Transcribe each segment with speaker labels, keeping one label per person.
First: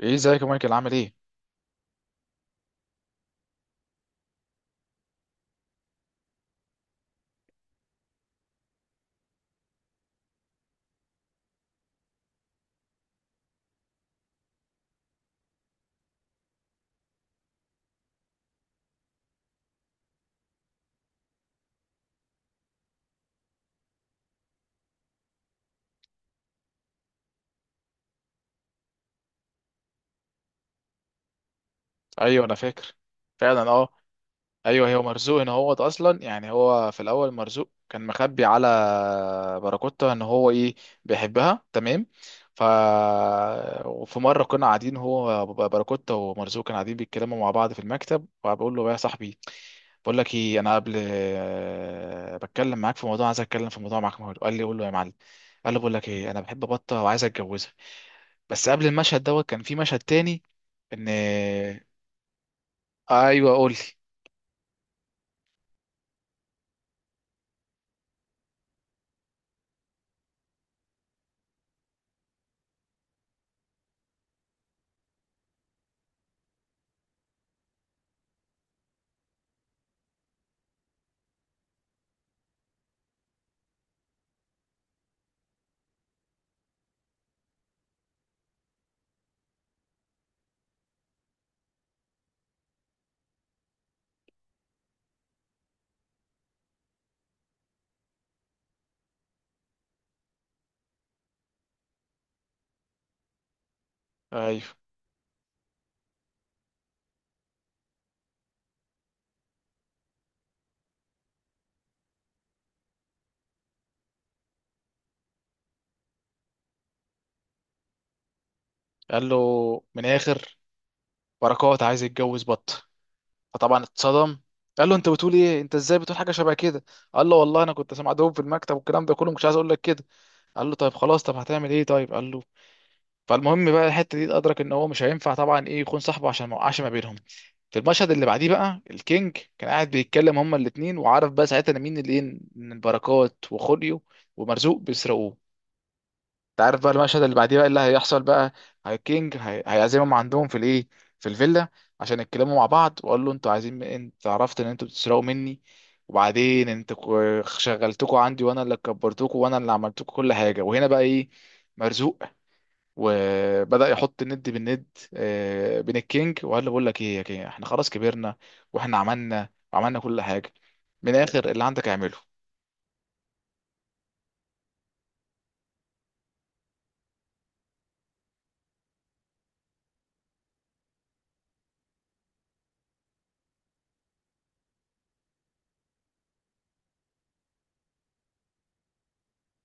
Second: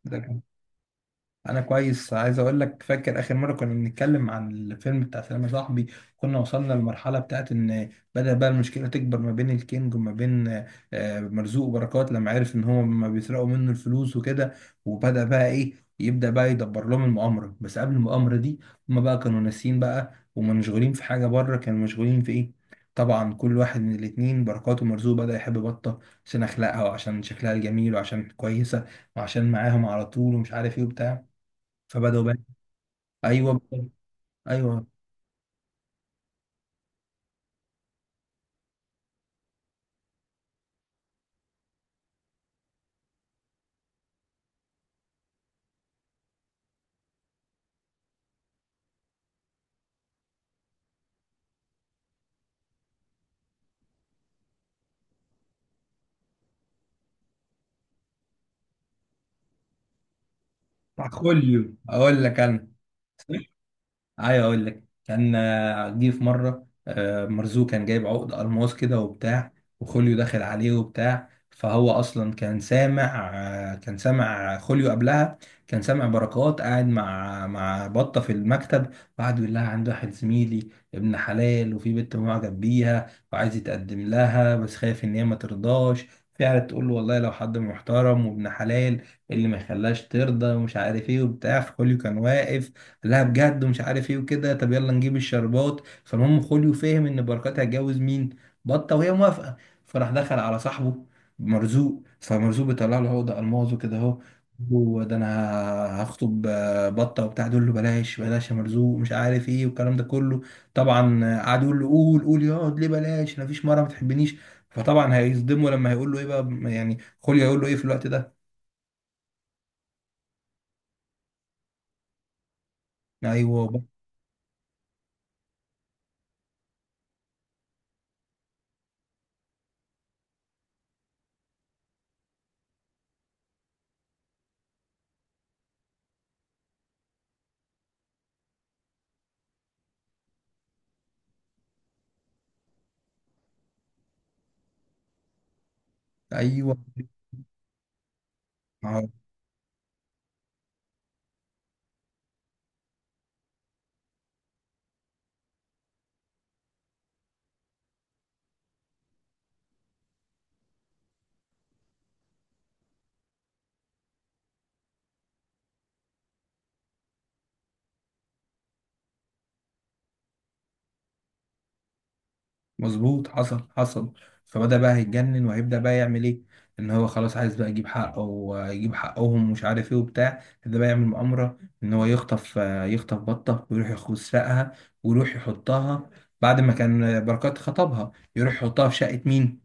Speaker 1: ايه
Speaker 2: ده
Speaker 1: ازيك
Speaker 2: كان
Speaker 1: يا مايكل؟ عامل ايه؟
Speaker 2: انا كويس. عايز اقول لك، فاكر اخر مره كنا بنتكلم عن الفيلم بتاع سلام يا صاحبي. كنا وصلنا للمرحله بتاعت ان بدا بقى المشكله تكبر ما بين الكينج وما بين مرزوق وبركات لما عرف ان هم ما بيسرقوا منه الفلوس وكده. وبدا بقى ايه؟ يبدا بقى يدبر لهم المؤامره. بس قبل المؤامره دي، هم بقى كانوا ناسيين بقى ومنشغولين في حاجه بره. كانوا مشغولين في ايه؟ طبعا كل واحد من الاتنين، بركات ومرزوق، بدأ يحب بطة عشان أخلاقها وعشان شكلها الجميل وعشان كويسة وعشان معاهم على طول ومش عارف ايه وبتاع، فبدأوا بقى.
Speaker 1: ايوه انا فاكر.
Speaker 2: ايوه،
Speaker 1: فعلا. اه.
Speaker 2: ايوه.
Speaker 1: ايوه. هو مرزوق ان هو اصلا يعني هو في الاول مرزوق كان مخبي على باراكوتا ان هو ايه، بيحبها. تمام. ف وفي مره كنا قاعدين، هو باراكوتا ومرزوق كانوا قاعدين بيتكلموا مع بعض في المكتب، وبقول له يا صاحبي بقول لك ايه، انا قبل بتكلم معاك في موضوع، عايز اتكلم في موضوع معاك. قال لي قول له يا معلم. قال له بقول لك ايه، انا بحب بطه وعايز اتجوزها. بس قبل المشهد دوت كان في مشهد تاني. ان
Speaker 2: بتاع خوليو، اقول لك انا سمعت.
Speaker 1: ايوه، قول لي.
Speaker 2: عايز اقول لك، كان جه في مره. مرزوق كان جايب عقد الماس كده وبتاع، وخوليو داخل عليه وبتاع. فهو اصلا كان سامع خوليو قبلها. كان سامع بركات قاعد مع بطه في المكتب، وقعد يقول لها عنده واحد زميلي ابن حلال وفي بنت معجب بيها وعايز يتقدم لها، بس خايف ان هي ما ترضاش. فقعدت تقول له: والله لو حد محترم وابن حلال، إيه اللي ما يخليهاش ترضى، ومش عارف ايه وبتاع. فخوليو كان واقف: لا بجد، ومش عارف ايه وكده، طب يلا نجيب الشربات. فالمهم خوليو فهم ان بركات هتجوز مين؟ بطه، وهي موافقه. فراح دخل على صاحبه مرزوق. فمرزوق بيطلع له: هو ده الماظه كده اهو،
Speaker 1: ايوه.
Speaker 2: هو ده انا هخطب بطه وبتاع. يقول له: بلاش بلاش يا مرزوق، مش عارف ايه والكلام ده كله. طبعا قعد يقول له قول قول، يقعد ليه بلاش، انا فيش مره ما بتحبنيش. فطبعا هيصدمه. لما هيقول له ايه بقى يعني خوليو، هيقول له ايه في الوقت ده؟
Speaker 1: قال له من اخر بركات عايز يتجوز بط.
Speaker 2: ايوه.
Speaker 1: فطبعا اتصدم. قال له انت بتقول ايه، انت ازاي بتقول حاجه شبه كده؟ قال له والله انا كنت سامع دوب في المكتب، والكلام ده كله مش عايز اقول لك كده. قال له طيب خلاص، طب هتعمل ايه؟ طيب قال له. فالمهم بقى الحته دي ادرك ان هو مش هينفع طبعا ايه، يكون صاحبه، عشان ما يوقعش ما بينهم. في المشهد اللي بعديه بقى، الكينج كان قاعد بيتكلم هما الاتنين، وعارف بقى ساعتها إن مين اللي ايه، ان البركات وخوليو ومرزوق بيسرقوه. انت
Speaker 2: ايوه
Speaker 1: عارف بقى المشهد اللي بعديه بقى اللي هيحصل بقى، هي كينج هي هيعزمهم عندهم في الايه، في الفيلا، عشان يتكلموا مع بعض. واقول له انتوا عايزين، انت عرفت ان انتوا بتسرقوا مني، وبعدين انتوا شغلتكوا عندي، وانا اللي كبرتكوا وانا اللي عملتكوا كل حاجه. وهنا بقى ايه، مرزوق وبدأ يحط الند بالند بين الكينج، وقال له بقول لك ايه يا كينج، احنا خلاص كبرنا واحنا عملنا وعملنا كل حاجه. من الاخر اللي عندك اعمله.
Speaker 2: مظبوط، حصل حصل. فبدأ بقى هيتجنن، وهيبدأ بقى يعمل ايه؟ ان هو خلاص عايز بقى يجيب حقه ويجيب حقهم ومش عارف ايه وبتاع. ده بقى يعمل مؤامرة ان هو يخطف بطة ويروح يسرقها، ويروح يحطها، بعد ما كان بركات خطبها، يروح يحطها في شقة مين؟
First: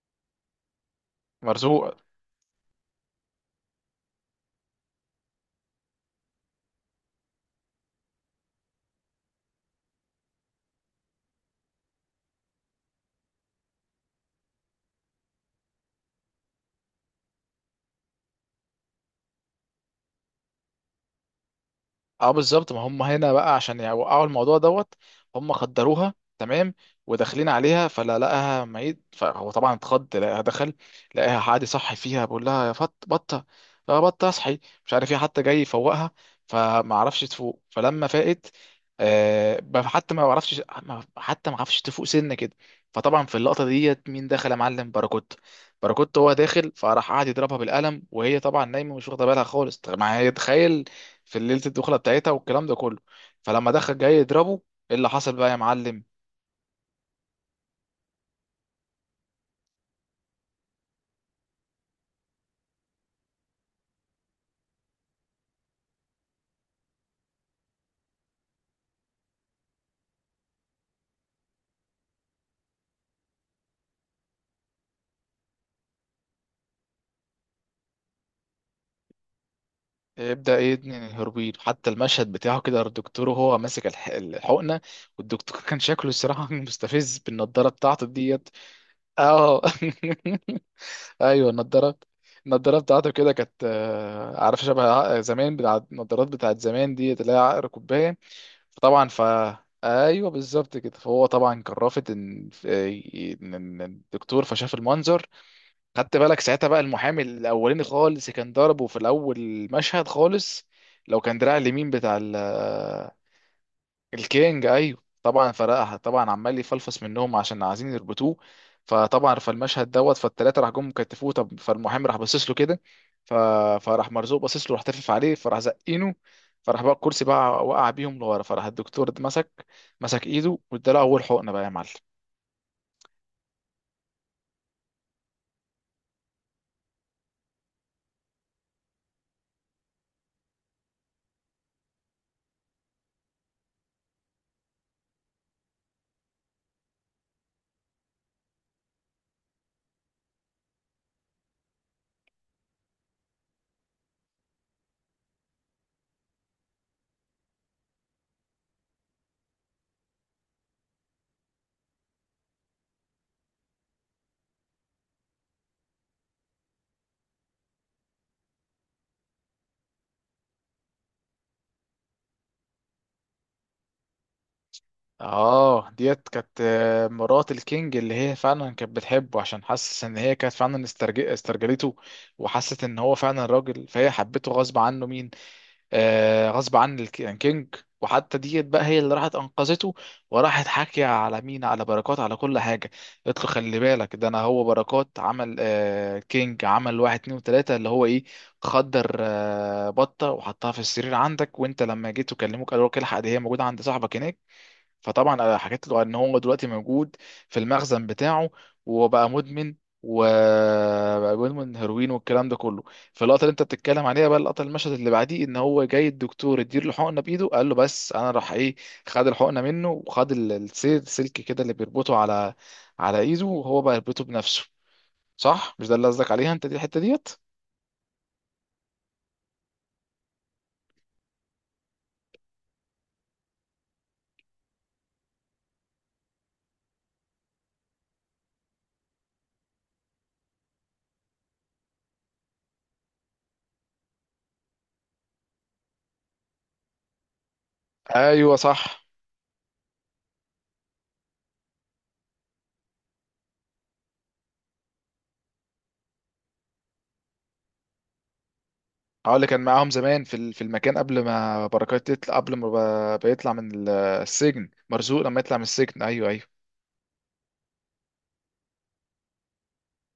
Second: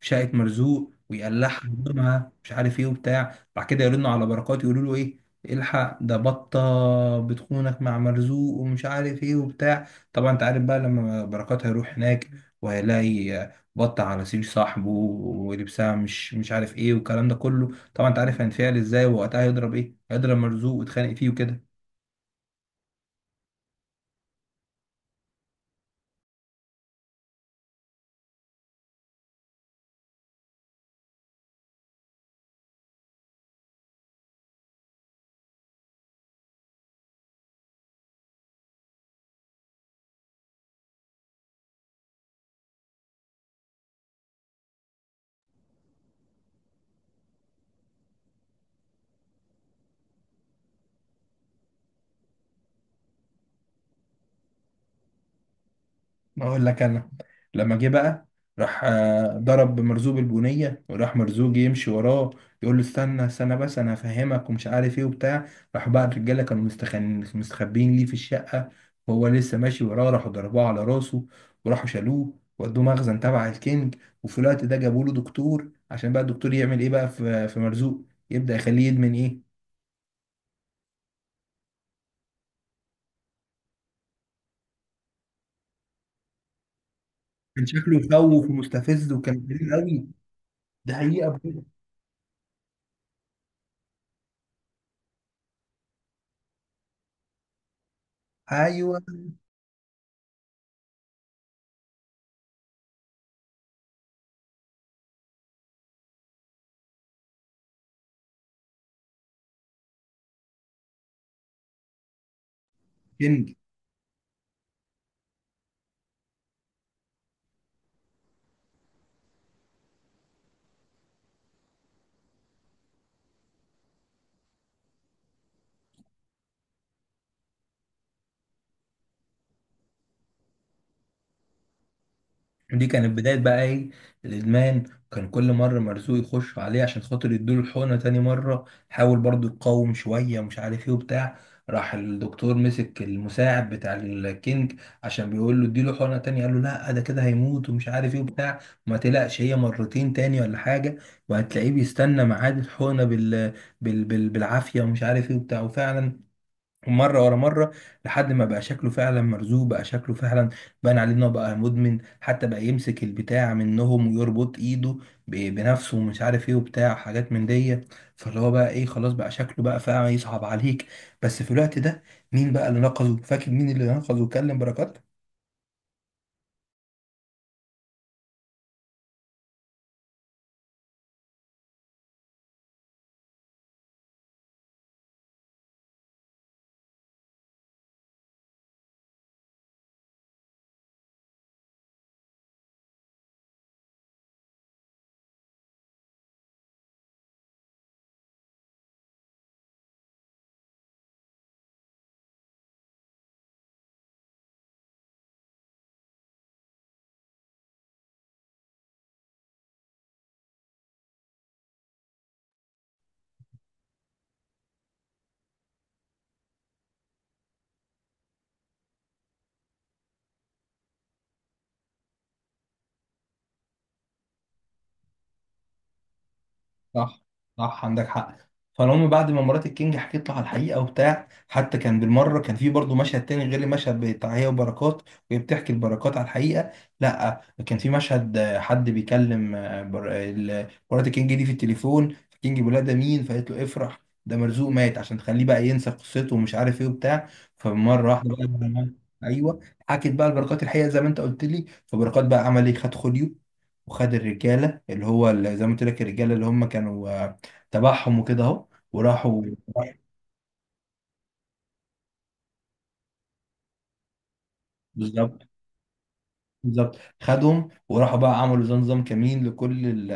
Speaker 2: في شقة مرزوق. ويقلعها
Speaker 1: مرزوق.
Speaker 2: يضمها مش عارف ايه وبتاع. بعد كده يرنوا على بركات يقولوا له ايه؟ الحق ده بطة بتخونك مع مرزوق، ومش عارف ايه وبتاع. طبعا انت عارف بقى لما بركات هيروح هناك، وهيلاقي بط على سرير صاحبه ولبسها مش عارف ايه والكلام ده كله، طبعا انت عارف هينفعل ازاي. ووقتها هيضرب ايه؟ هيضرب مرزوق ويتخانق فيه وكده.
Speaker 1: اه بالظبط، ما هم هنا بقى عشان يوقعوا الموضوع دوت. هم خدروها. تمام. وداخلين عليها فلا لقاها ميت، فهو طبعا اتخض لقاها. دخل لقاها، حد صحي فيها بيقول لها يا فط بطه، يا بطه اصحي، مش عارف ايه، حتى جاي يفوقها فما عرفش تفوق. فلما فاقت، حتى ما عرفش حتى ما عرفش تفوق سنه كده. فطبعا في اللقطه ديت مين دخل يا معلم؟ باراكوت. باراكوت هو داخل، فراح قعد يضربها بالقلم، وهي طبعا نايمه مش واخده بالها خالص. طب ما هي تخيل في ليله الدخله بتاعتها والكلام ده كله. فلما دخل جاي يضربه، ايه اللي حصل بقى يا معلم؟
Speaker 2: اقول لك انا، لما جه بقى، راح ضرب مرزوق البنيه. وراح مرزوق يمشي وراه يقول له: استنى استنى، بس انا هفهمك، ومش عارف ايه وبتاع. راح بقى الرجاله، كانوا مستخبين ليه في الشقه، وهو لسه ماشي وراه، راحوا ضربوه على راسه، وراحوا شالوه ودوه مخزن تبع الكينج. وفي الوقت ده جابوا له دكتور عشان بقى الدكتور يعمل ايه بقى في مرزوق؟ يبدا يخليه يدمن ايه.
Speaker 1: ابدا ايه ابن الهربين؟ حتى المشهد بتاعه كده، الدكتور وهو ماسك الحقنه، والدكتور كان شكله الصراحه مستفز
Speaker 2: كان
Speaker 1: بالنضاره
Speaker 2: شكله
Speaker 1: بتاعته ديت.
Speaker 2: يخوف ومستفز وكان كبير
Speaker 1: اه
Speaker 2: قوي. ده حقيقه
Speaker 1: ايوه
Speaker 2: بجد.
Speaker 1: النضاره، النضاره بتاعته كده كانت عارف شبه زمان بتاع النضارات بتاعت زمان ديت، اللي هي عقر كوبايه.
Speaker 2: ايوه
Speaker 1: فطبعا ف، ايوه بالظبط كده. فهو طبعا كان رافض ان إن الدكتور، فشاف المنظر. خدت بالك ساعتها بقى المحامي الاولاني خالص كان ضربه في الاول المشهد خالص، لو كان دراع اليمين بتاع
Speaker 2: كينج.
Speaker 1: الكينج. ايوه طبعا فرقها، طبعا عمال يفلفص منهم عشان عايزين يربطوه. فطبعا فالمشهد دوت، فالتلاته راح جم كتفوه. طب فالمحامي راح باصص له كده، ف، فراح مرزوق باصص له، راح تفف عليه، فراح زقينه. فراح بقى الكرسي بقى وقع بيهم لورا، فراح الدكتور ده مسك، مسك ايده واداله اول حقنه بقى يا معلم.
Speaker 2: دي كانت بداية بقى ايه؟ الإدمان. كان كل مرة مرزوق يخش عليه عشان خاطر يدوله الحقنة. تاني مرة حاول برضو يقاوم شوية، ومش عارف ايه وبتاع. راح الدكتور مسك المساعد بتاع الكينج، عشان بيقول له اديله حقنة تانية. قال له: لا ده كده هيموت، ومش عارف ايه وبتاع. ما تقلقش، هي مرتين تاني ولا حاجة. وهتلاقيه بيستنى ميعاد الحقنة بالعافية، ومش عارف ايه وبتاع. وفعلا مرة ورا مرة، لحد ما بقى شكله فعلا. مرزوق بقى شكله فعلا بان عليه انه بقى مدمن. حتى بقى يمسك البتاع منهم ويربط ايده بنفسه، ومش عارف ايه وبتاع، حاجات من دي. فاللي هو بقى ايه، خلاص بقى شكله بقى فعلا يصعب عليك. بس في الوقت ده مين بقى اللي نقذه؟ فاكر مين اللي نقذه وكلم بركات؟
Speaker 1: اه ديت كانت مرات الكينج، اللي هي فعلا كانت بتحبه عشان حاسس ان هي كانت فعلا استرجلته، وحست ان هو فعلا راجل، فهي حبته غصب عنه مين، غصب عن الكينج. وحتى ديت بقى هي اللي راحت انقذته، وراحت حاكيه على مين، على بركات، على كل حاجه. قلت له خلي بالك ده، انا هو بركات عمل كينج عمل واحد اتنين وتلاته، اللي هو ايه، خدر بطه وحطها في السرير عندك، وانت لما جيت وكلموك قالوا لك الحق دي هي موجوده عند صاحبك هناك. فطبعا انا حكيت له ان هو دلوقتي موجود في المخزن بتاعه، وهو بقى مدمن، وبقى مدمن هيروين والكلام ده كله. فاللقطه اللي انت بتتكلم عليها بقى، اللقطه المشهد اللي بعديه، ان هو جاي الدكتور يدير له حقنه بايده، قال له بس انا راح ايه، خد الحقنه منه، وخد السير سلك كده اللي بيربطه على على ايده، وهو بقى يربطه بنفسه. صح؟ مش ده اللي قصدك عليها انت، دي الحته
Speaker 2: صح.
Speaker 1: ديت؟
Speaker 2: صح، عندك حق. فالمهم بعد ما مرات الكينج حكيت له على الحقيقه وبتاع. حتى كان بالمره كان في برضه مشهد تاني غير المشهد بتاع هي وبركات وهي بتحكي البركات على الحقيقه. لا، كان في مشهد حد بيكلم مرات الكينج دي في التليفون. الكينج بيقول لها: ده مين؟ فقالت له: افرح، ده مرزوق مات، عشان تخليه بقى ينسى قصته، ومش عارف ايه وبتاع. فمره واحده
Speaker 1: ايوه
Speaker 2: بقى.
Speaker 1: صح.
Speaker 2: ايوه، حكت بقى البركات الحقيقه زي ما انت قلت لي. فبركات بقى عمل ايه؟ خد خوليو وخد الرجاله اللي هو، اللي زي ما قلت لك، الرجاله اللي هم كانوا تبعهم وكده اهو،
Speaker 1: اه
Speaker 2: وراحوا.
Speaker 1: اللي كان معاهم زمان في في المكان قبل ما بركات يطلع، قبل ما بيطلع من السجن، مرزوق لما
Speaker 2: بالظبط.
Speaker 1: يطلع من السجن. ايوه ايوه.
Speaker 2: بالظبط. خدهم وراحوا بقى، عملوا زي نظام كمين لكل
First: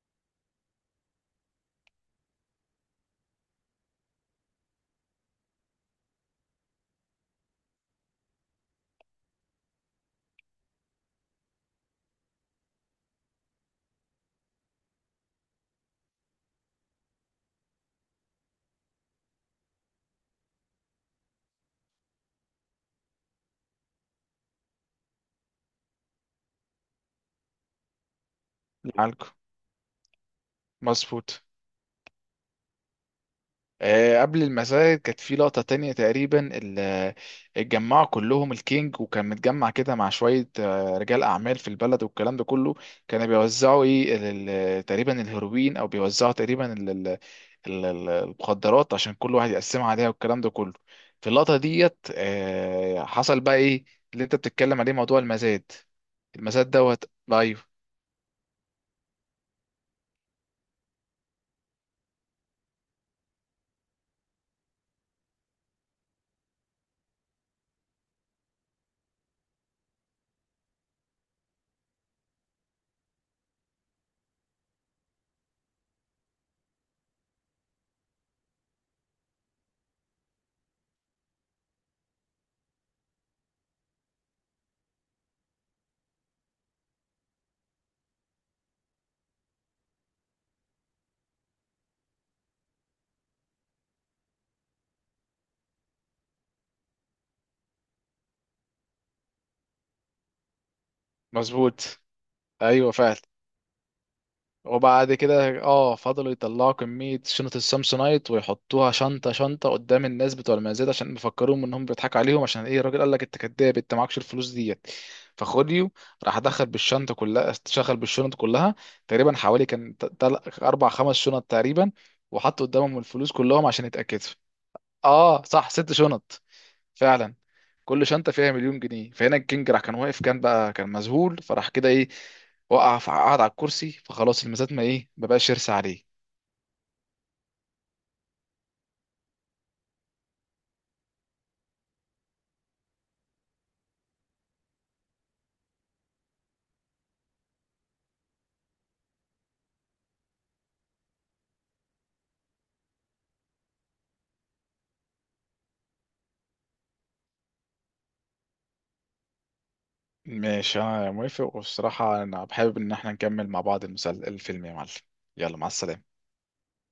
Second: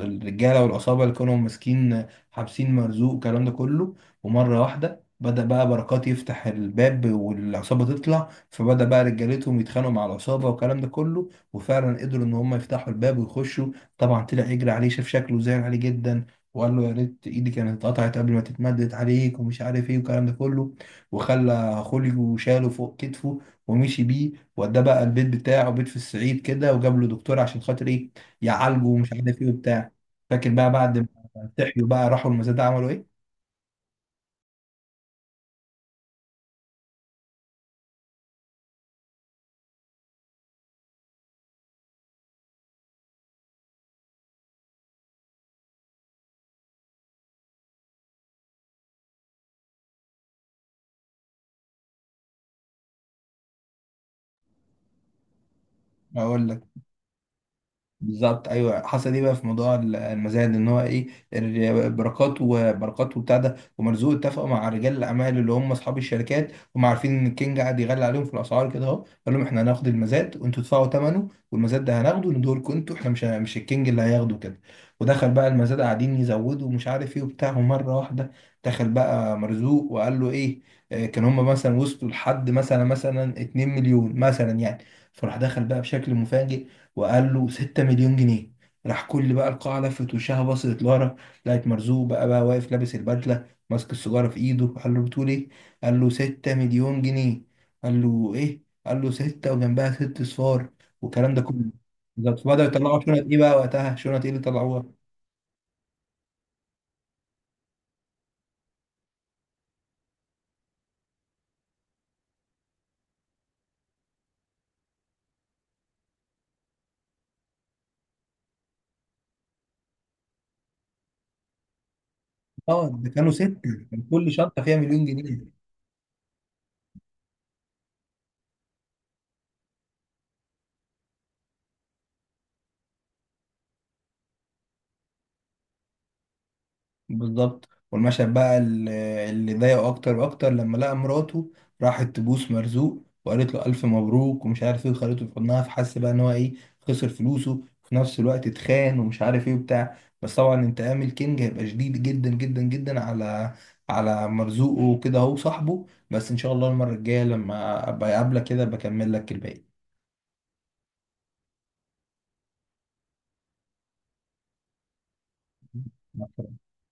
Speaker 2: الرجاله والعصابه اللي كانوا ماسكين حابسين مرزوق، والكلام ده كله. ومره واحده بدأ بقى بركات يفتح الباب والعصابه تطلع، فبدأ بقى رجالتهم يتخانقوا مع العصابه والكلام ده كله. وفعلا قدروا ان هم يفتحوا الباب ويخشوا. طبعا طلع يجري عليه، شاف شكله زعل عليه جدا، وقال له: يا ريت ايدي كانت اتقطعت قبل ما تتمدد عليك، ومش عارف ايه والكلام ده كله. وخلى خوليو وشاله فوق كتفه، ومشي بيه، وده بقى البيت بتاعه، بيت في الصعيد كده، وجاب له دكتور عشان خاطر ايه؟ يعالجه، ومش
Speaker 1: عالكو.
Speaker 2: عارف ايه وبتاع. فاكر بقى بعد ما
Speaker 1: مظبوط.
Speaker 2: صحيوا بقى، راحوا المزاد عملوا ايه؟
Speaker 1: قبل المساجد كانت في لقطة تانية، تقريبا اتجمعوا كلهم الكينج، وكان متجمع كده مع شوية رجال أعمال في البلد والكلام ده كله. كانوا بيوزعوا إيه تقريبا الهيروين، أو بيوزعوا تقريبا المخدرات، عشان كل واحد يقسمها عليها والكلام ده كله. في اللقطة ديت حصل بقى إيه اللي أنت بتتكلم عليه، موضوع المزاد،
Speaker 2: اقول لك.
Speaker 1: المزاد دوت. أيوه.
Speaker 2: بالظبط، ايوه، حصل ايه بقى في موضوع المزاد، ان هو ايه؟ بركات وبتاع ده ومرزوق اتفقوا مع رجال الاعمال، اللي هم اصحاب الشركات. هم عارفين ان الكينج قاعد يغلي عليهم في الاسعار كده اهو. قال لهم: احنا هناخد المزاد وانتوا تدفعوا ثمنه، والمزاد ده هناخده ندور لكم انتوا، احنا مش الكينج اللي هياخده كده. ودخل بقى المزاد، قاعدين يزودوا ومش عارف ايه وبتاع. ومره واحده دخل بقى مرزوق وقال له ايه؟ كان هم مثلا وصلوا لحد مثلا 2 مليون مثلا يعني. فراح دخل بقى بشكل مفاجئ، وقال له 6 مليون جنيه. راح كل بقى القاعة لفت وشها بصت لورا، لقت مرزوق بقى واقف لابس البدلة ماسك السيجارة في ايده. قال له: بتقول ايه؟ قال له: 6 مليون جنيه. قال له: ايه؟ قال له: ستة وجنبها ست صفار، والكلام ده كله.
Speaker 1: مظبوط.
Speaker 2: بالظبط. بدأوا
Speaker 1: أيوه
Speaker 2: يطلعوا
Speaker 1: فعلا.
Speaker 2: شنط ايه بقى وقتها؟ شنط ايه اللي طلعوها؟
Speaker 1: وبعد كده فضلوا يطلعوا كمية شنط السامسونايت، ويحطوها شنطة شنطة قدام الناس بتوع المزاد عشان يفكروهم انهم بيضحكوا عليهم، عشان ايه الراجل قال لك انت كداب، انت معكش الفلوس ديت. فخديو راح دخل بالشنطة كلها، شغل بالشنط كلها تقريبا، حوالي كان اربع خمس شنط تقريبا، وحط
Speaker 2: اه
Speaker 1: قدامهم
Speaker 2: ده كانوا
Speaker 1: الفلوس
Speaker 2: ستة،
Speaker 1: كلهم عشان
Speaker 2: كان
Speaker 1: يتأكدوا.
Speaker 2: كل شنطة فيها مليون
Speaker 1: اه
Speaker 2: جنيه.
Speaker 1: صح ست شنط فعلا، كل شنطه فيها مليون جنيه. فهنا الكينج راح كان واقف، كان بقى كان مذهول، فراح كده ايه، وقع قعد على الكرسي. فخلاص الميزات ما بقاش يرسى عليه.
Speaker 2: بالظبط. والمشهد بقى اللي ضايقه اكتر واكتر لما لقى مراته راحت تبوس مرزوق، وقالت له الف مبروك، ومش عارف ايه، وخدته في حضنها، فحس بقى ان هو ايه؟ خسر فلوسه. في نفس الوقت اتخان، ومش عارف ايه وبتاع. بس طبعا انتقام الكينج هيبقى شديد جدا جدا جدا على مرزوقه وكده، هو صاحبه. بس ان شاء الله المره الجايه لما ابقى اقابلك كده بكمل لك
Speaker 1: ماشي انا موافق، والصراحه انا حابب ان احنا نكمل مع بعض الفيلم يا معلم. يلا مع السلامه.
Speaker 2: الباقي.